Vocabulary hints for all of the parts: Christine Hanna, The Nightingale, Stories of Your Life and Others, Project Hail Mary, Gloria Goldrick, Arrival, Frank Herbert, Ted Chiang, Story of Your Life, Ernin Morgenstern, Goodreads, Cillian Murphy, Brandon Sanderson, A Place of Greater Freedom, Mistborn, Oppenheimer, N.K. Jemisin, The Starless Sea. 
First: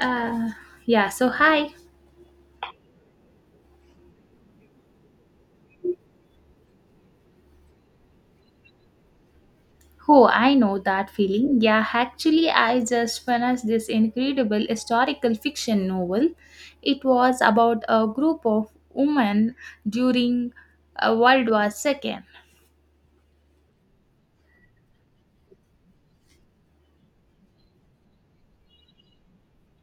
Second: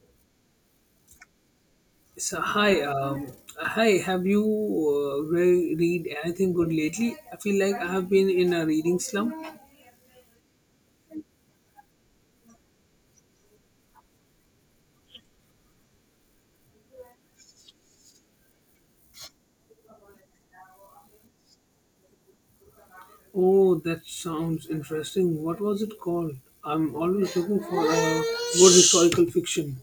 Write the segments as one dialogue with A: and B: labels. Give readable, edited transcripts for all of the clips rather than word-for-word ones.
A: Uh, yeah, so hi.
B: So hi, hi. Have you read anything good lately? I feel like I have been in a reading slump.
A: Oh, I know that feeling. Yeah, actually, I just finished this incredible historical fiction novel. It was about a group of women during World War II.
B: Oh, that sounds interesting. What was it called? I'm always looking for a good historical fiction.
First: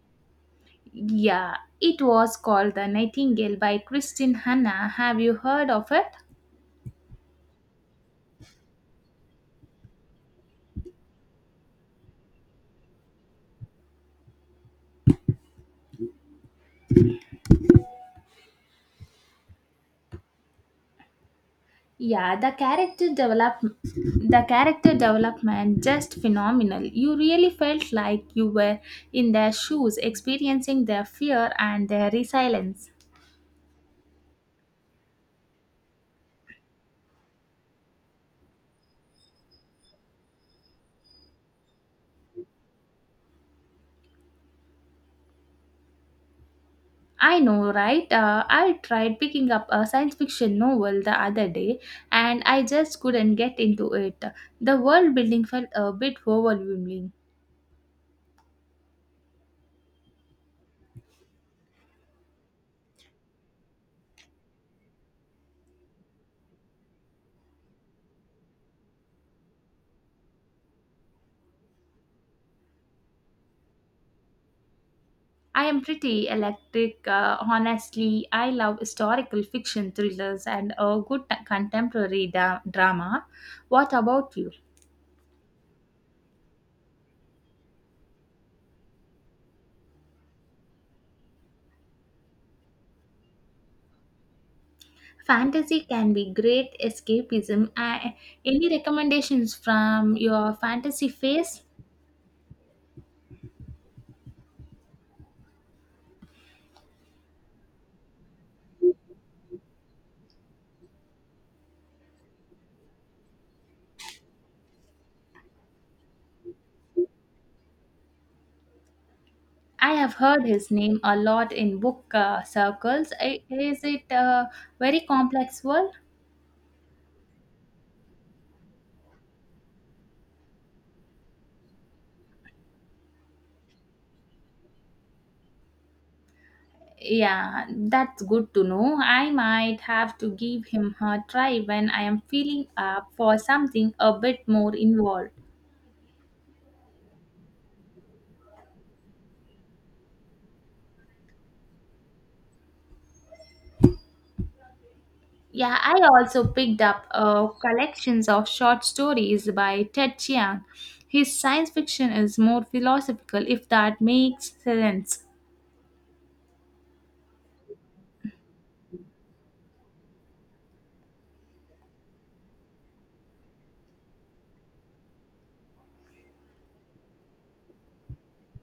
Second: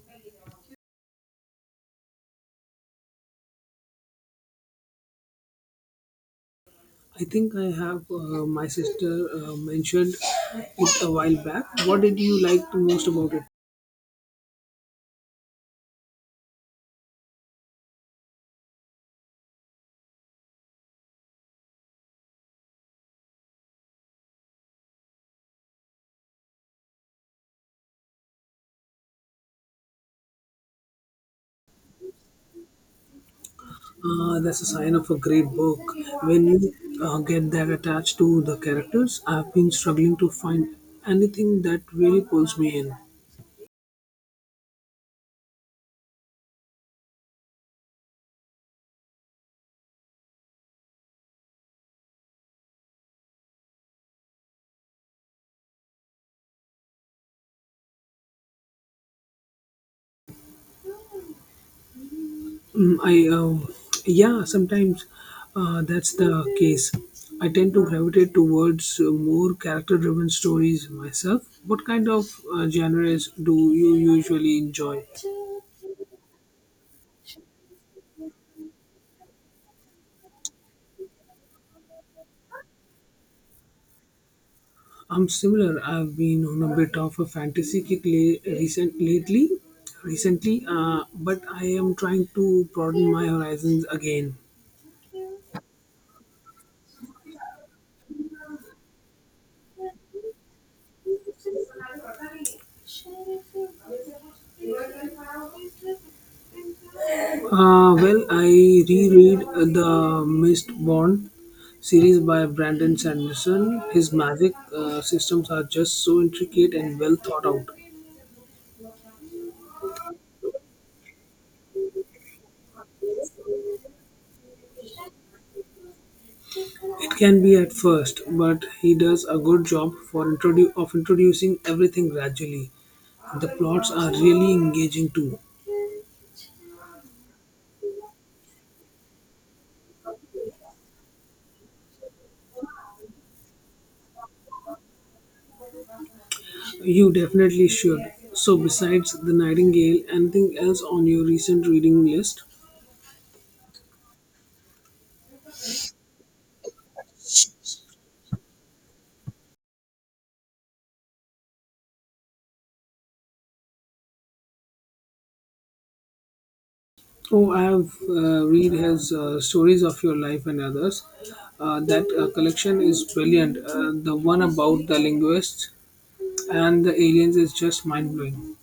A: Yeah, it was called The Nightingale by Christine Hanna. Have you heard of it?
B: I think I have my sister mentioned it a while back. What did you like the most about it?
A: Yeah, the character development just phenomenal. You really felt like you were in their shoes, experiencing their fear and their resilience.
B: That's a sign of a great book. When you get that attached to the characters, I've been struggling to find anything that really pulls me in.
A: I know, right? I tried picking up a science fiction novel the other day and I just couldn't get into it. The world building felt a bit overwhelming.
B: Mm, I yeah, sometimes that's the case. I tend to gravitate towards more character-driven stories myself. What kind of genres do you usually enjoy?
A: I am pretty electric. Honestly, I love historical fiction, thrillers, and a good contemporary drama. What about you?
B: I'm similar. I've been on a bit of a fantasy kick recently, but I am trying to broaden my horizons again.
A: Fantasy can be great escapism. Any recommendations from your fantasy face?
B: Well, I reread the Mistborn series by Brandon Sanderson. His magic systems are just so intricate and well thought out.
A: I have heard his name a lot in book circles. Is it a very complex world?
B: It can be at first, but he does a good job of introducing everything gradually. The plots are really engaging too.
A: Yeah, that's good to know. I might have to give him a try when I am feeling up for something a bit more involved.
B: You definitely should. So, besides The Nightingale, anything else on your recent reading list?
A: Yeah, I also picked up collections of short stories by Ted Chiang. His science fiction is more philosophical, if that makes sense.
B: Oh, I have read his Stories of Your Life and Others. That collection is brilliant. The one about the linguists and the aliens is just mind blowing.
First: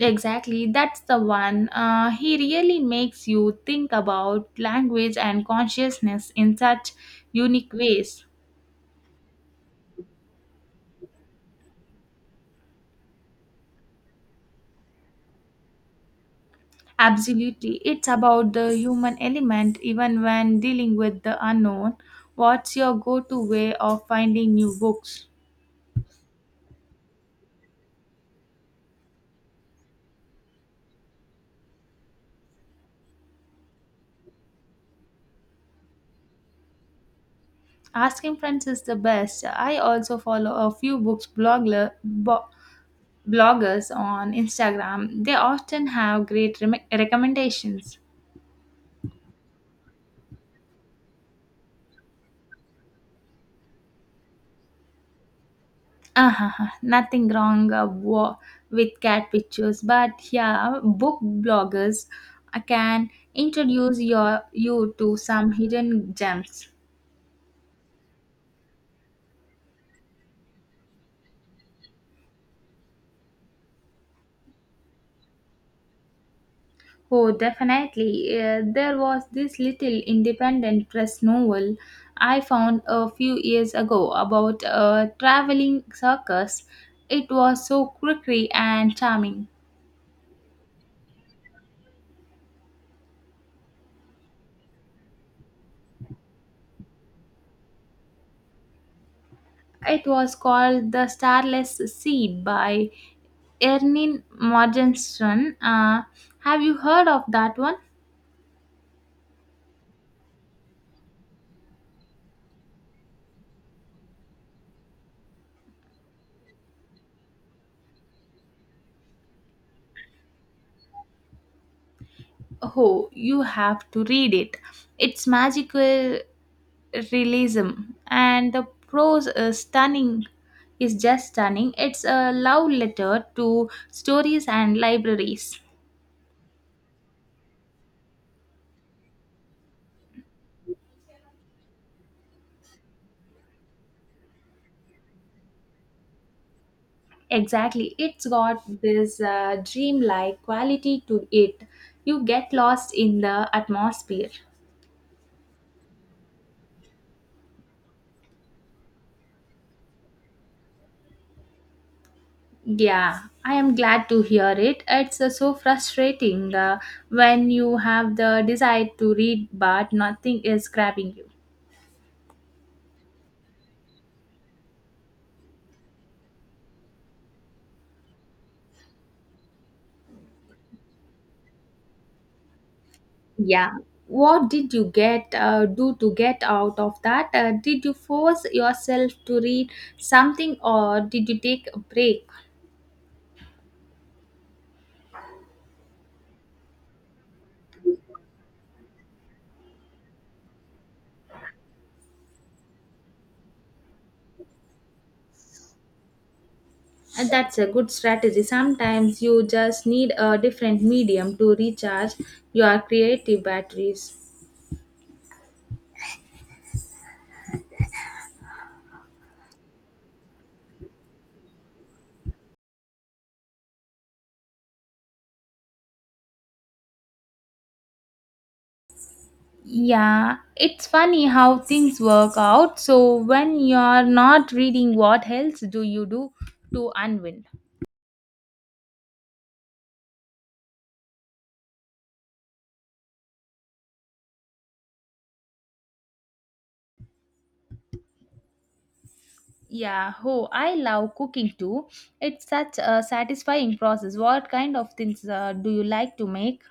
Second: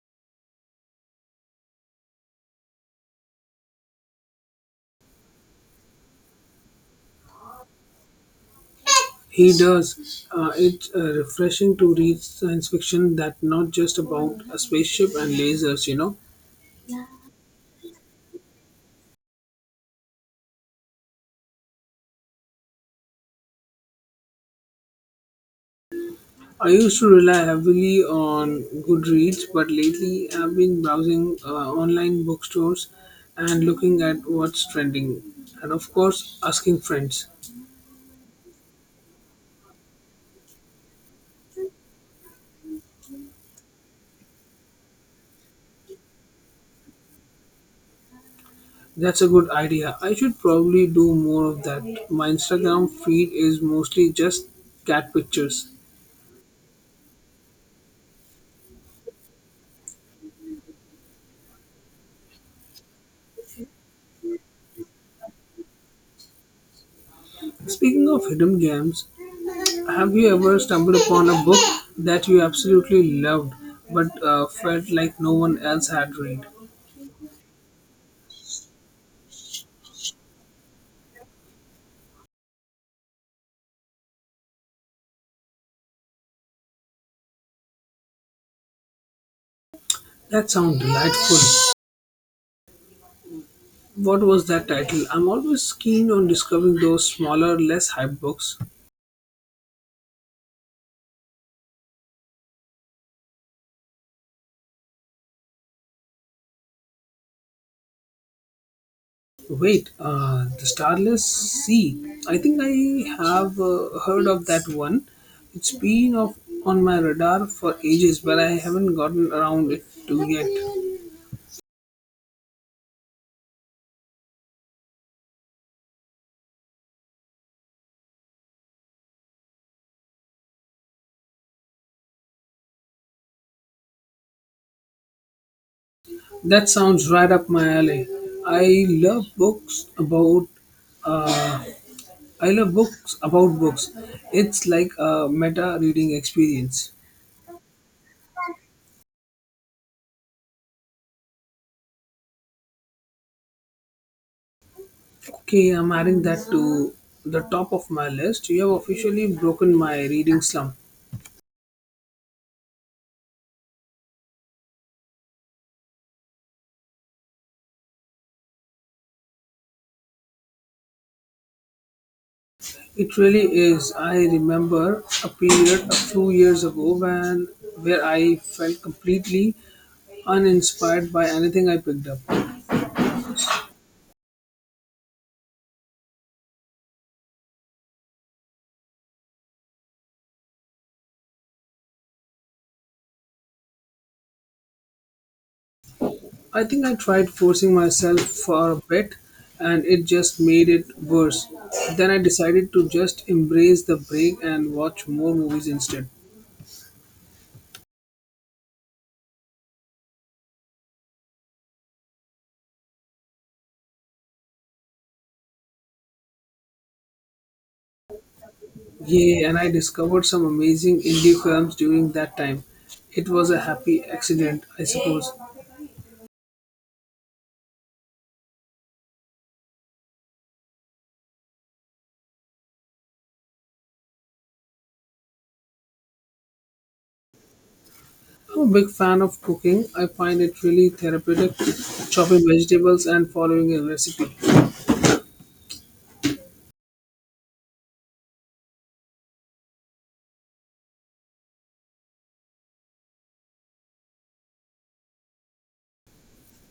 A: Exactly, that's the one. He really makes you think about language and consciousness in such unique ways.
B: He does. It's refreshing to read science fiction that not just about a spaceship and lasers, you know.
A: Absolutely. It's about the human element even when dealing with the unknown. What's your go to way of finding new books?
B: I used to rely heavily on Goodreads, but lately I've been browsing online bookstores and looking at what's trending. And of course, asking friends.
A: Asking friends is the best. I also follow a few books bloggers on Instagram. They often have great recommendations.
B: That's a good idea. I should probably do more of that. My Instagram feed is mostly just cat pictures.
A: uh Nothing wrong with cat pictures, but yeah, book bloggers can introduce you to some hidden gems.
B: Speaking of hidden gems, have you ever stumbled upon a book that you absolutely loved but felt like no one else had read?
A: Oh, definitely. There was this little independent press novel I found a few years ago about a traveling circus. It was so quirky and charming.
B: That sounds delightful. What was that title? I'm always keen on discovering those smaller, less hype books.
A: It was called The Starless Seed by Ernin Morgenstern. Have you heard of that one?
B: Wait, The Starless Sea. I think I have heard of that one. It's been off on my radar for ages, but I haven't gotten around it to yet.
A: Oh, you have to read it. It's magical realism and the prose is stunning is just stunning. It's a love letter to stories and libraries.
B: That sounds right up my alley. I love books about. Uh, I love books about books. It's like a meta reading experience.
A: Exactly, it's got this dreamlike quality to it. You get lost in the atmosphere.
B: Okay, I'm adding that to the top of my list. You have officially broken my reading slump.
A: Yeah, I am glad to hear it. It's so frustrating when you have the desire to read but nothing is grabbing you.
B: It really is. I remember a period a few years ago when where I felt completely uninspired by anything I picked up.
A: Yeah. What did you get do to get out of that? Did you force yourself to read something or did you take a break?
B: I think I tried forcing myself for a bit and it just made it worse. Then I decided to just embrace the break and watch more movies instead.
A: And that's a good strategy. Sometimes you just need a different medium to recharge your creative batteries.
B: Yay, and I discovered some amazing indie films during that time. It was a happy accident, I suppose.
A: Yeah, it's funny how things work out. So, when you're not reading, what else do you do to unwind?
B: I'm a big fan of cooking. I find it really therapeutic, chopping vegetables and following a recipe.
A: Yeah, oh, I love cooking too. It's such a satisfying process. What kind of things do you like to make?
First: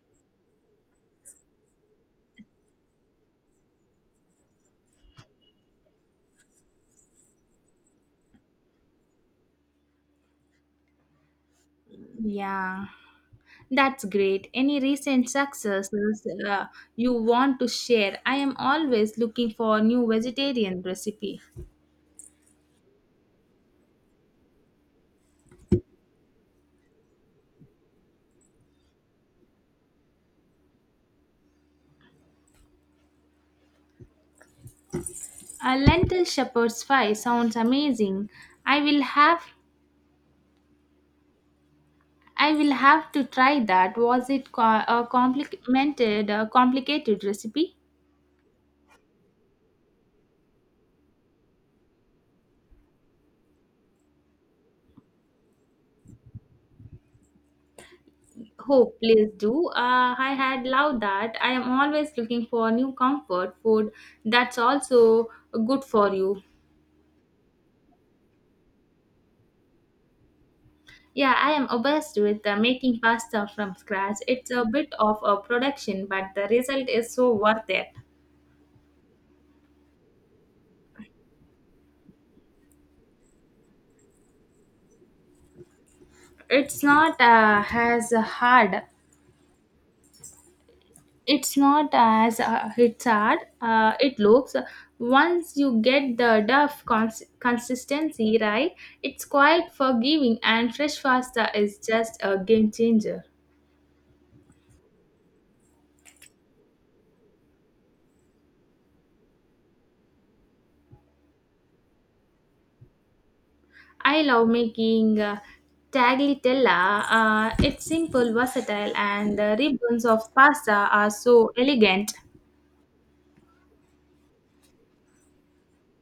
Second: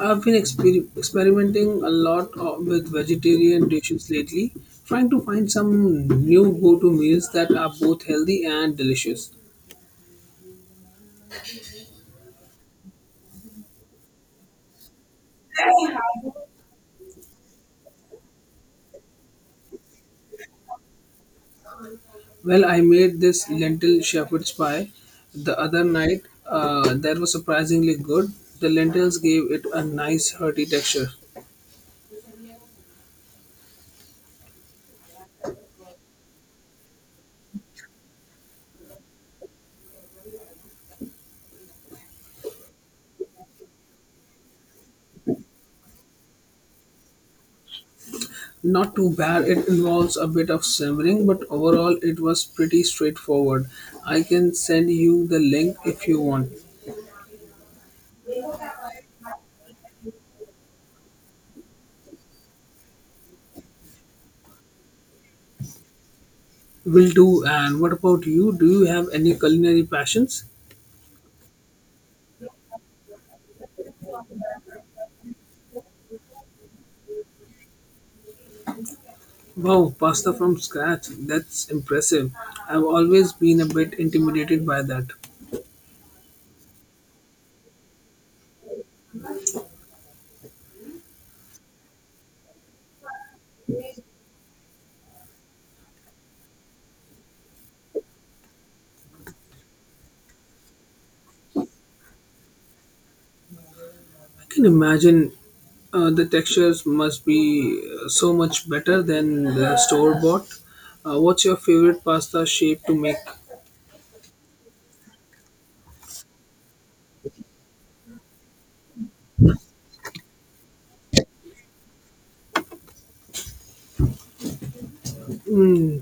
B: I've experimenting a lot with vegetarian dishes lately, trying to find some new go to meals that are both healthy and delicious.
A: Yeah, that's great. Any recent successes uh, you want to share? I am always looking for a new vegetarian recipe.
B: Well, I made this lentil shepherd's pie the other night. That was surprisingly good. The lentils gave it a nice hearty texture.
A: A lentil shepherd's pie sounds amazing. I will have I will have to try that. Was it a complicated recipe?
B: Not too bad. It involves a bit of simmering, but overall it was pretty straightforward. I can send you the link if you want.
A: Oh, please do. I had loved that. I am always looking for new comfort food that's also good for you.
B: Will do. And what about you? Do you have any culinary passions?
A: Yeah, I am obsessed with making pasta from scratch. It's a bit of a production, but the result is so worth it.
B: Wow, pasta from scratch. That's impressive. I've always been a bit intimidated by that.
A: It's not uh, as hard it's not as it's hard it looks. Once you get the consistency right, it's quite forgiving, and fresh pasta is just a game changer.
B: I can imagine the textures must be so much better than the store bought. What's your favorite pasta shape to make?
A: I love making tagliatella. It's simple, versatile, and the ribbons of pasta are so elegant.
B: Mm,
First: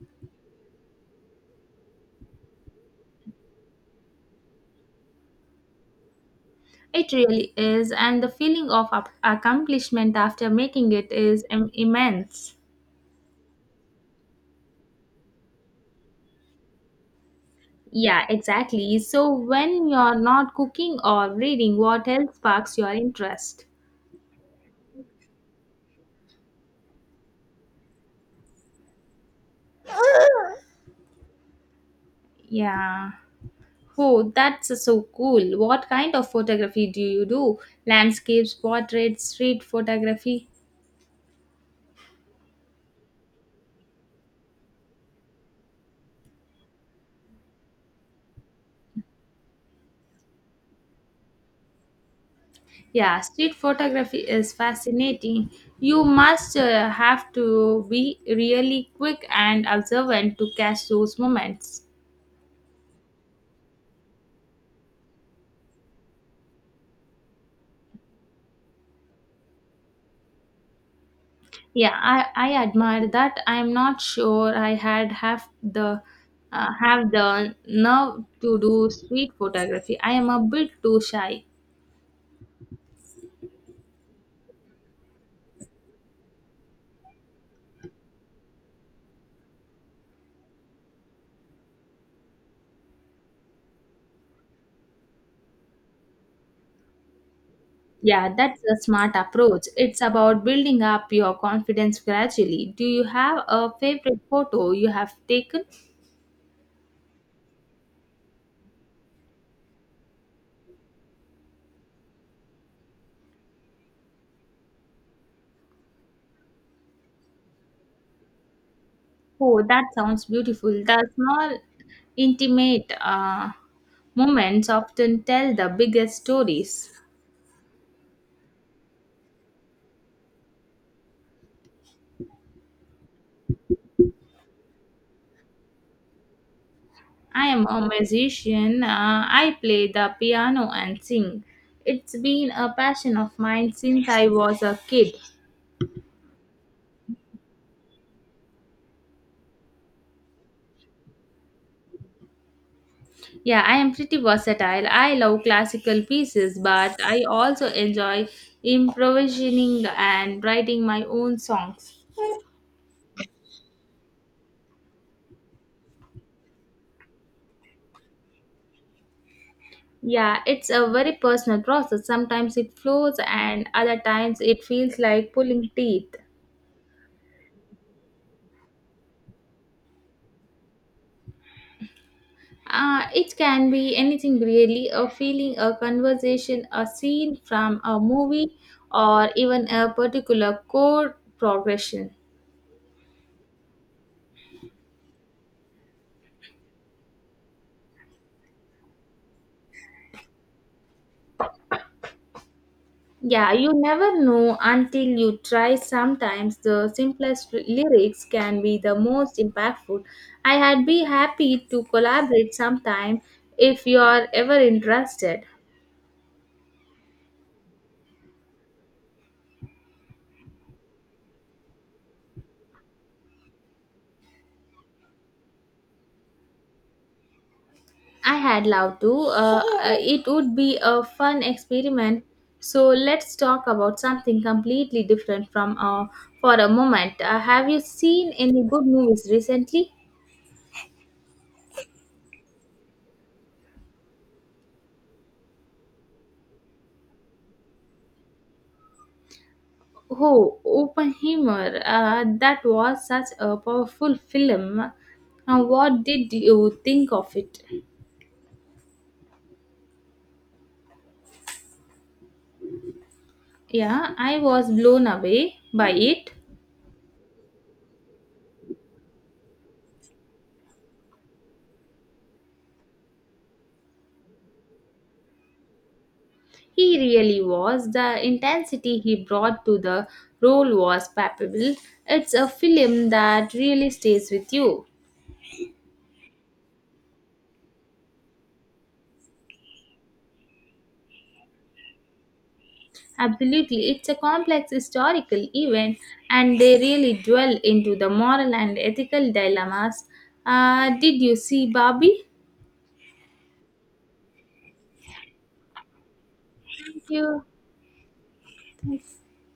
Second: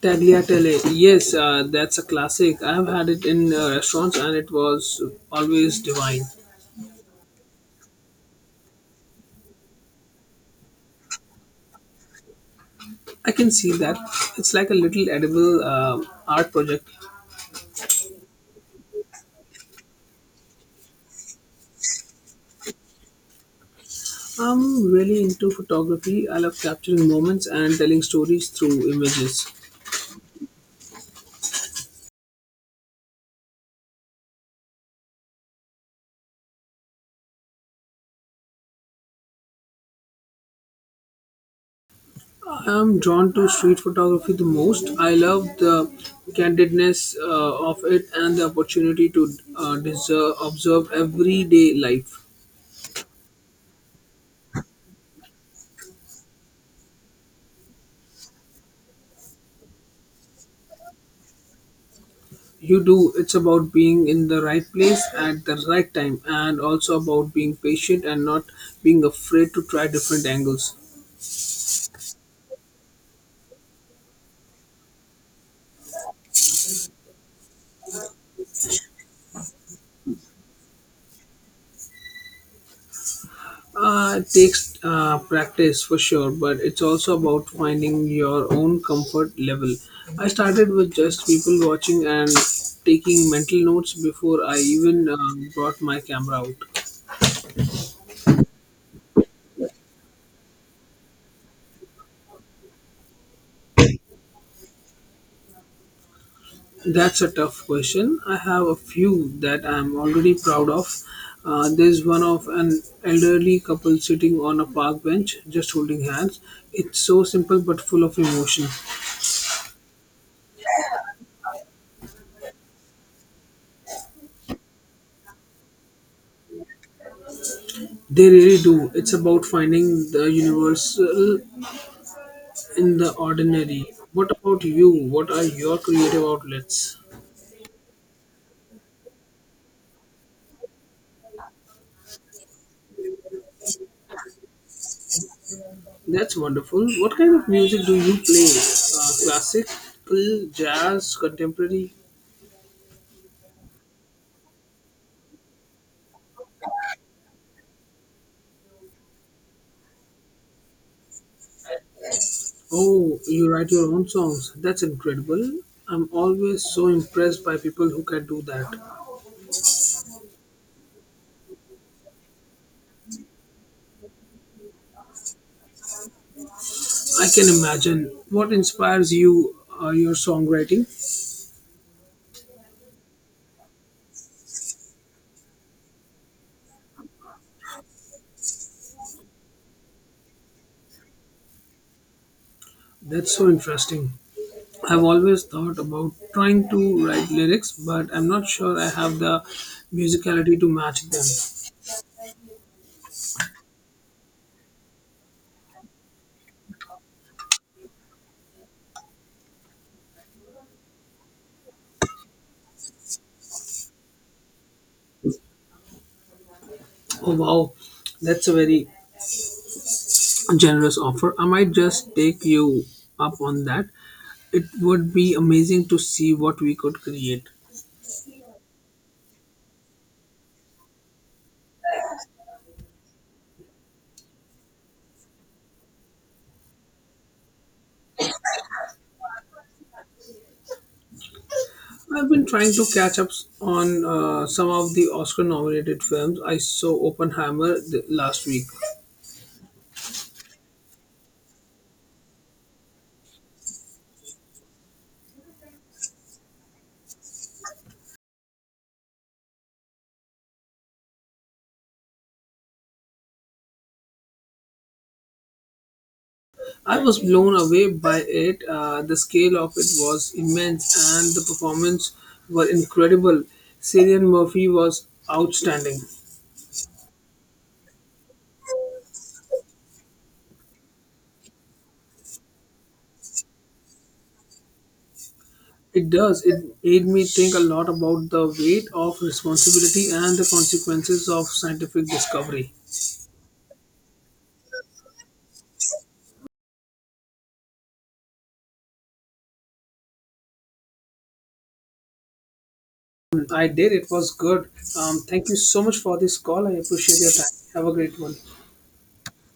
B: tagliatelle. Yes, that's a classic. I've had it in restaurants and it was always divine.
A: It really is, and the feeling of accomplishment after making it is immense.
B: I can see that. It's like a little edible art project.
A: Yeah, exactly. So when you're not cooking or reading, what else sparks your interest?
B: I'm really into photography. I love capturing moments and telling stories through images.
A: Yeah. Oh, that's so cool. What kind of photography do you do? Landscapes, portraits, street photography?
B: I'm drawn to street photography the most. I love the candidness of it and the opportunity to observe everyday life.
A: Yeah, street photography is fascinating. You must have to be really quick and observant to catch those moments.
B: You do. It's about being in the right place at the right time, and also about being patient and not being afraid to try different angles.
A: Yeah, I admire that. I'm not sure I had have the nerve to do street photography. I am a bit too shy.
B: It takes practice for sure, but it's also about finding your own comfort level. I started with just people watching and taking mental notes before I even brought my camera out.
A: Yeah, that's a smart approach. It's about building up your confidence gradually. Do you have a favorite photo you have taken?
B: That's a tough question. I have a few that I'm already proud of. There's one of an elderly couple sitting on a park bench just holding hands. It's so simple but full of emotion.
A: Oh, that sounds beautiful. The small, intimate moments often tell the biggest stories.
B: They really do. It's about finding the universal in the ordinary. What about you? What are your creative outlets?
A: I am a musician. I play the piano and sing. It's been a passion of mine since I was a kid.
B: That's wonderful. What kind of music do you play? Classical, jazz, contemporary?
A: Yeah, I am pretty versatile. I love classical pieces, but I also enjoy improvising and writing my own songs.
B: Oh, you write your own songs. That's incredible. I'm always so impressed by people who can do that.
A: Yeah, it's a very personal process. Sometimes it flows, and other times it feels like pulling teeth.
B: I can imagine. What inspires you, your songwriting?
A: It can be anything really: a feeling, a conversation, a scene from a movie, or even a particular chord progression.
B: That's so interesting. I've always thought about trying to write lyrics, but I'm not sure I have the musicality to match them.
A: Yeah, you never know until you try. Sometimes the simplest lyrics can be the most impactful. I had be happy to collaborate sometime if you are ever interested.
B: Oh wow, that's a very generous offer. I might just take you up on that. It would be amazing to see what we could create.
A: I had loved to. It would be a fun experiment. So let's talk about something completely different from for a moment. Have you seen any good movies recently?
B: I've been trying to catch up on some of the Oscar nominated films. I saw Oppenheimer last week.
A: Oh, Oppenheimer. That was such a powerful film. What did you think of it? Yeah, I was blown away by it.
B: I was blown away by it. The scale of it was immense and the performances were incredible. Cillian Murphy was outstanding.
A: He really was. The intensity he brought to the role was palpable. It's a film that really stays with you.
B: It does. It made me think a lot about the weight of responsibility and the consequences of scientific discovery.
A: Absolutely. It's a complex historical event and they really dwell into the moral and ethical dilemmas. Did you see Barbie?
B: I did. It was good. Thank you so much for this call. I
A: Thank
B: appreciate your
A: you.
B: time. Have a great one.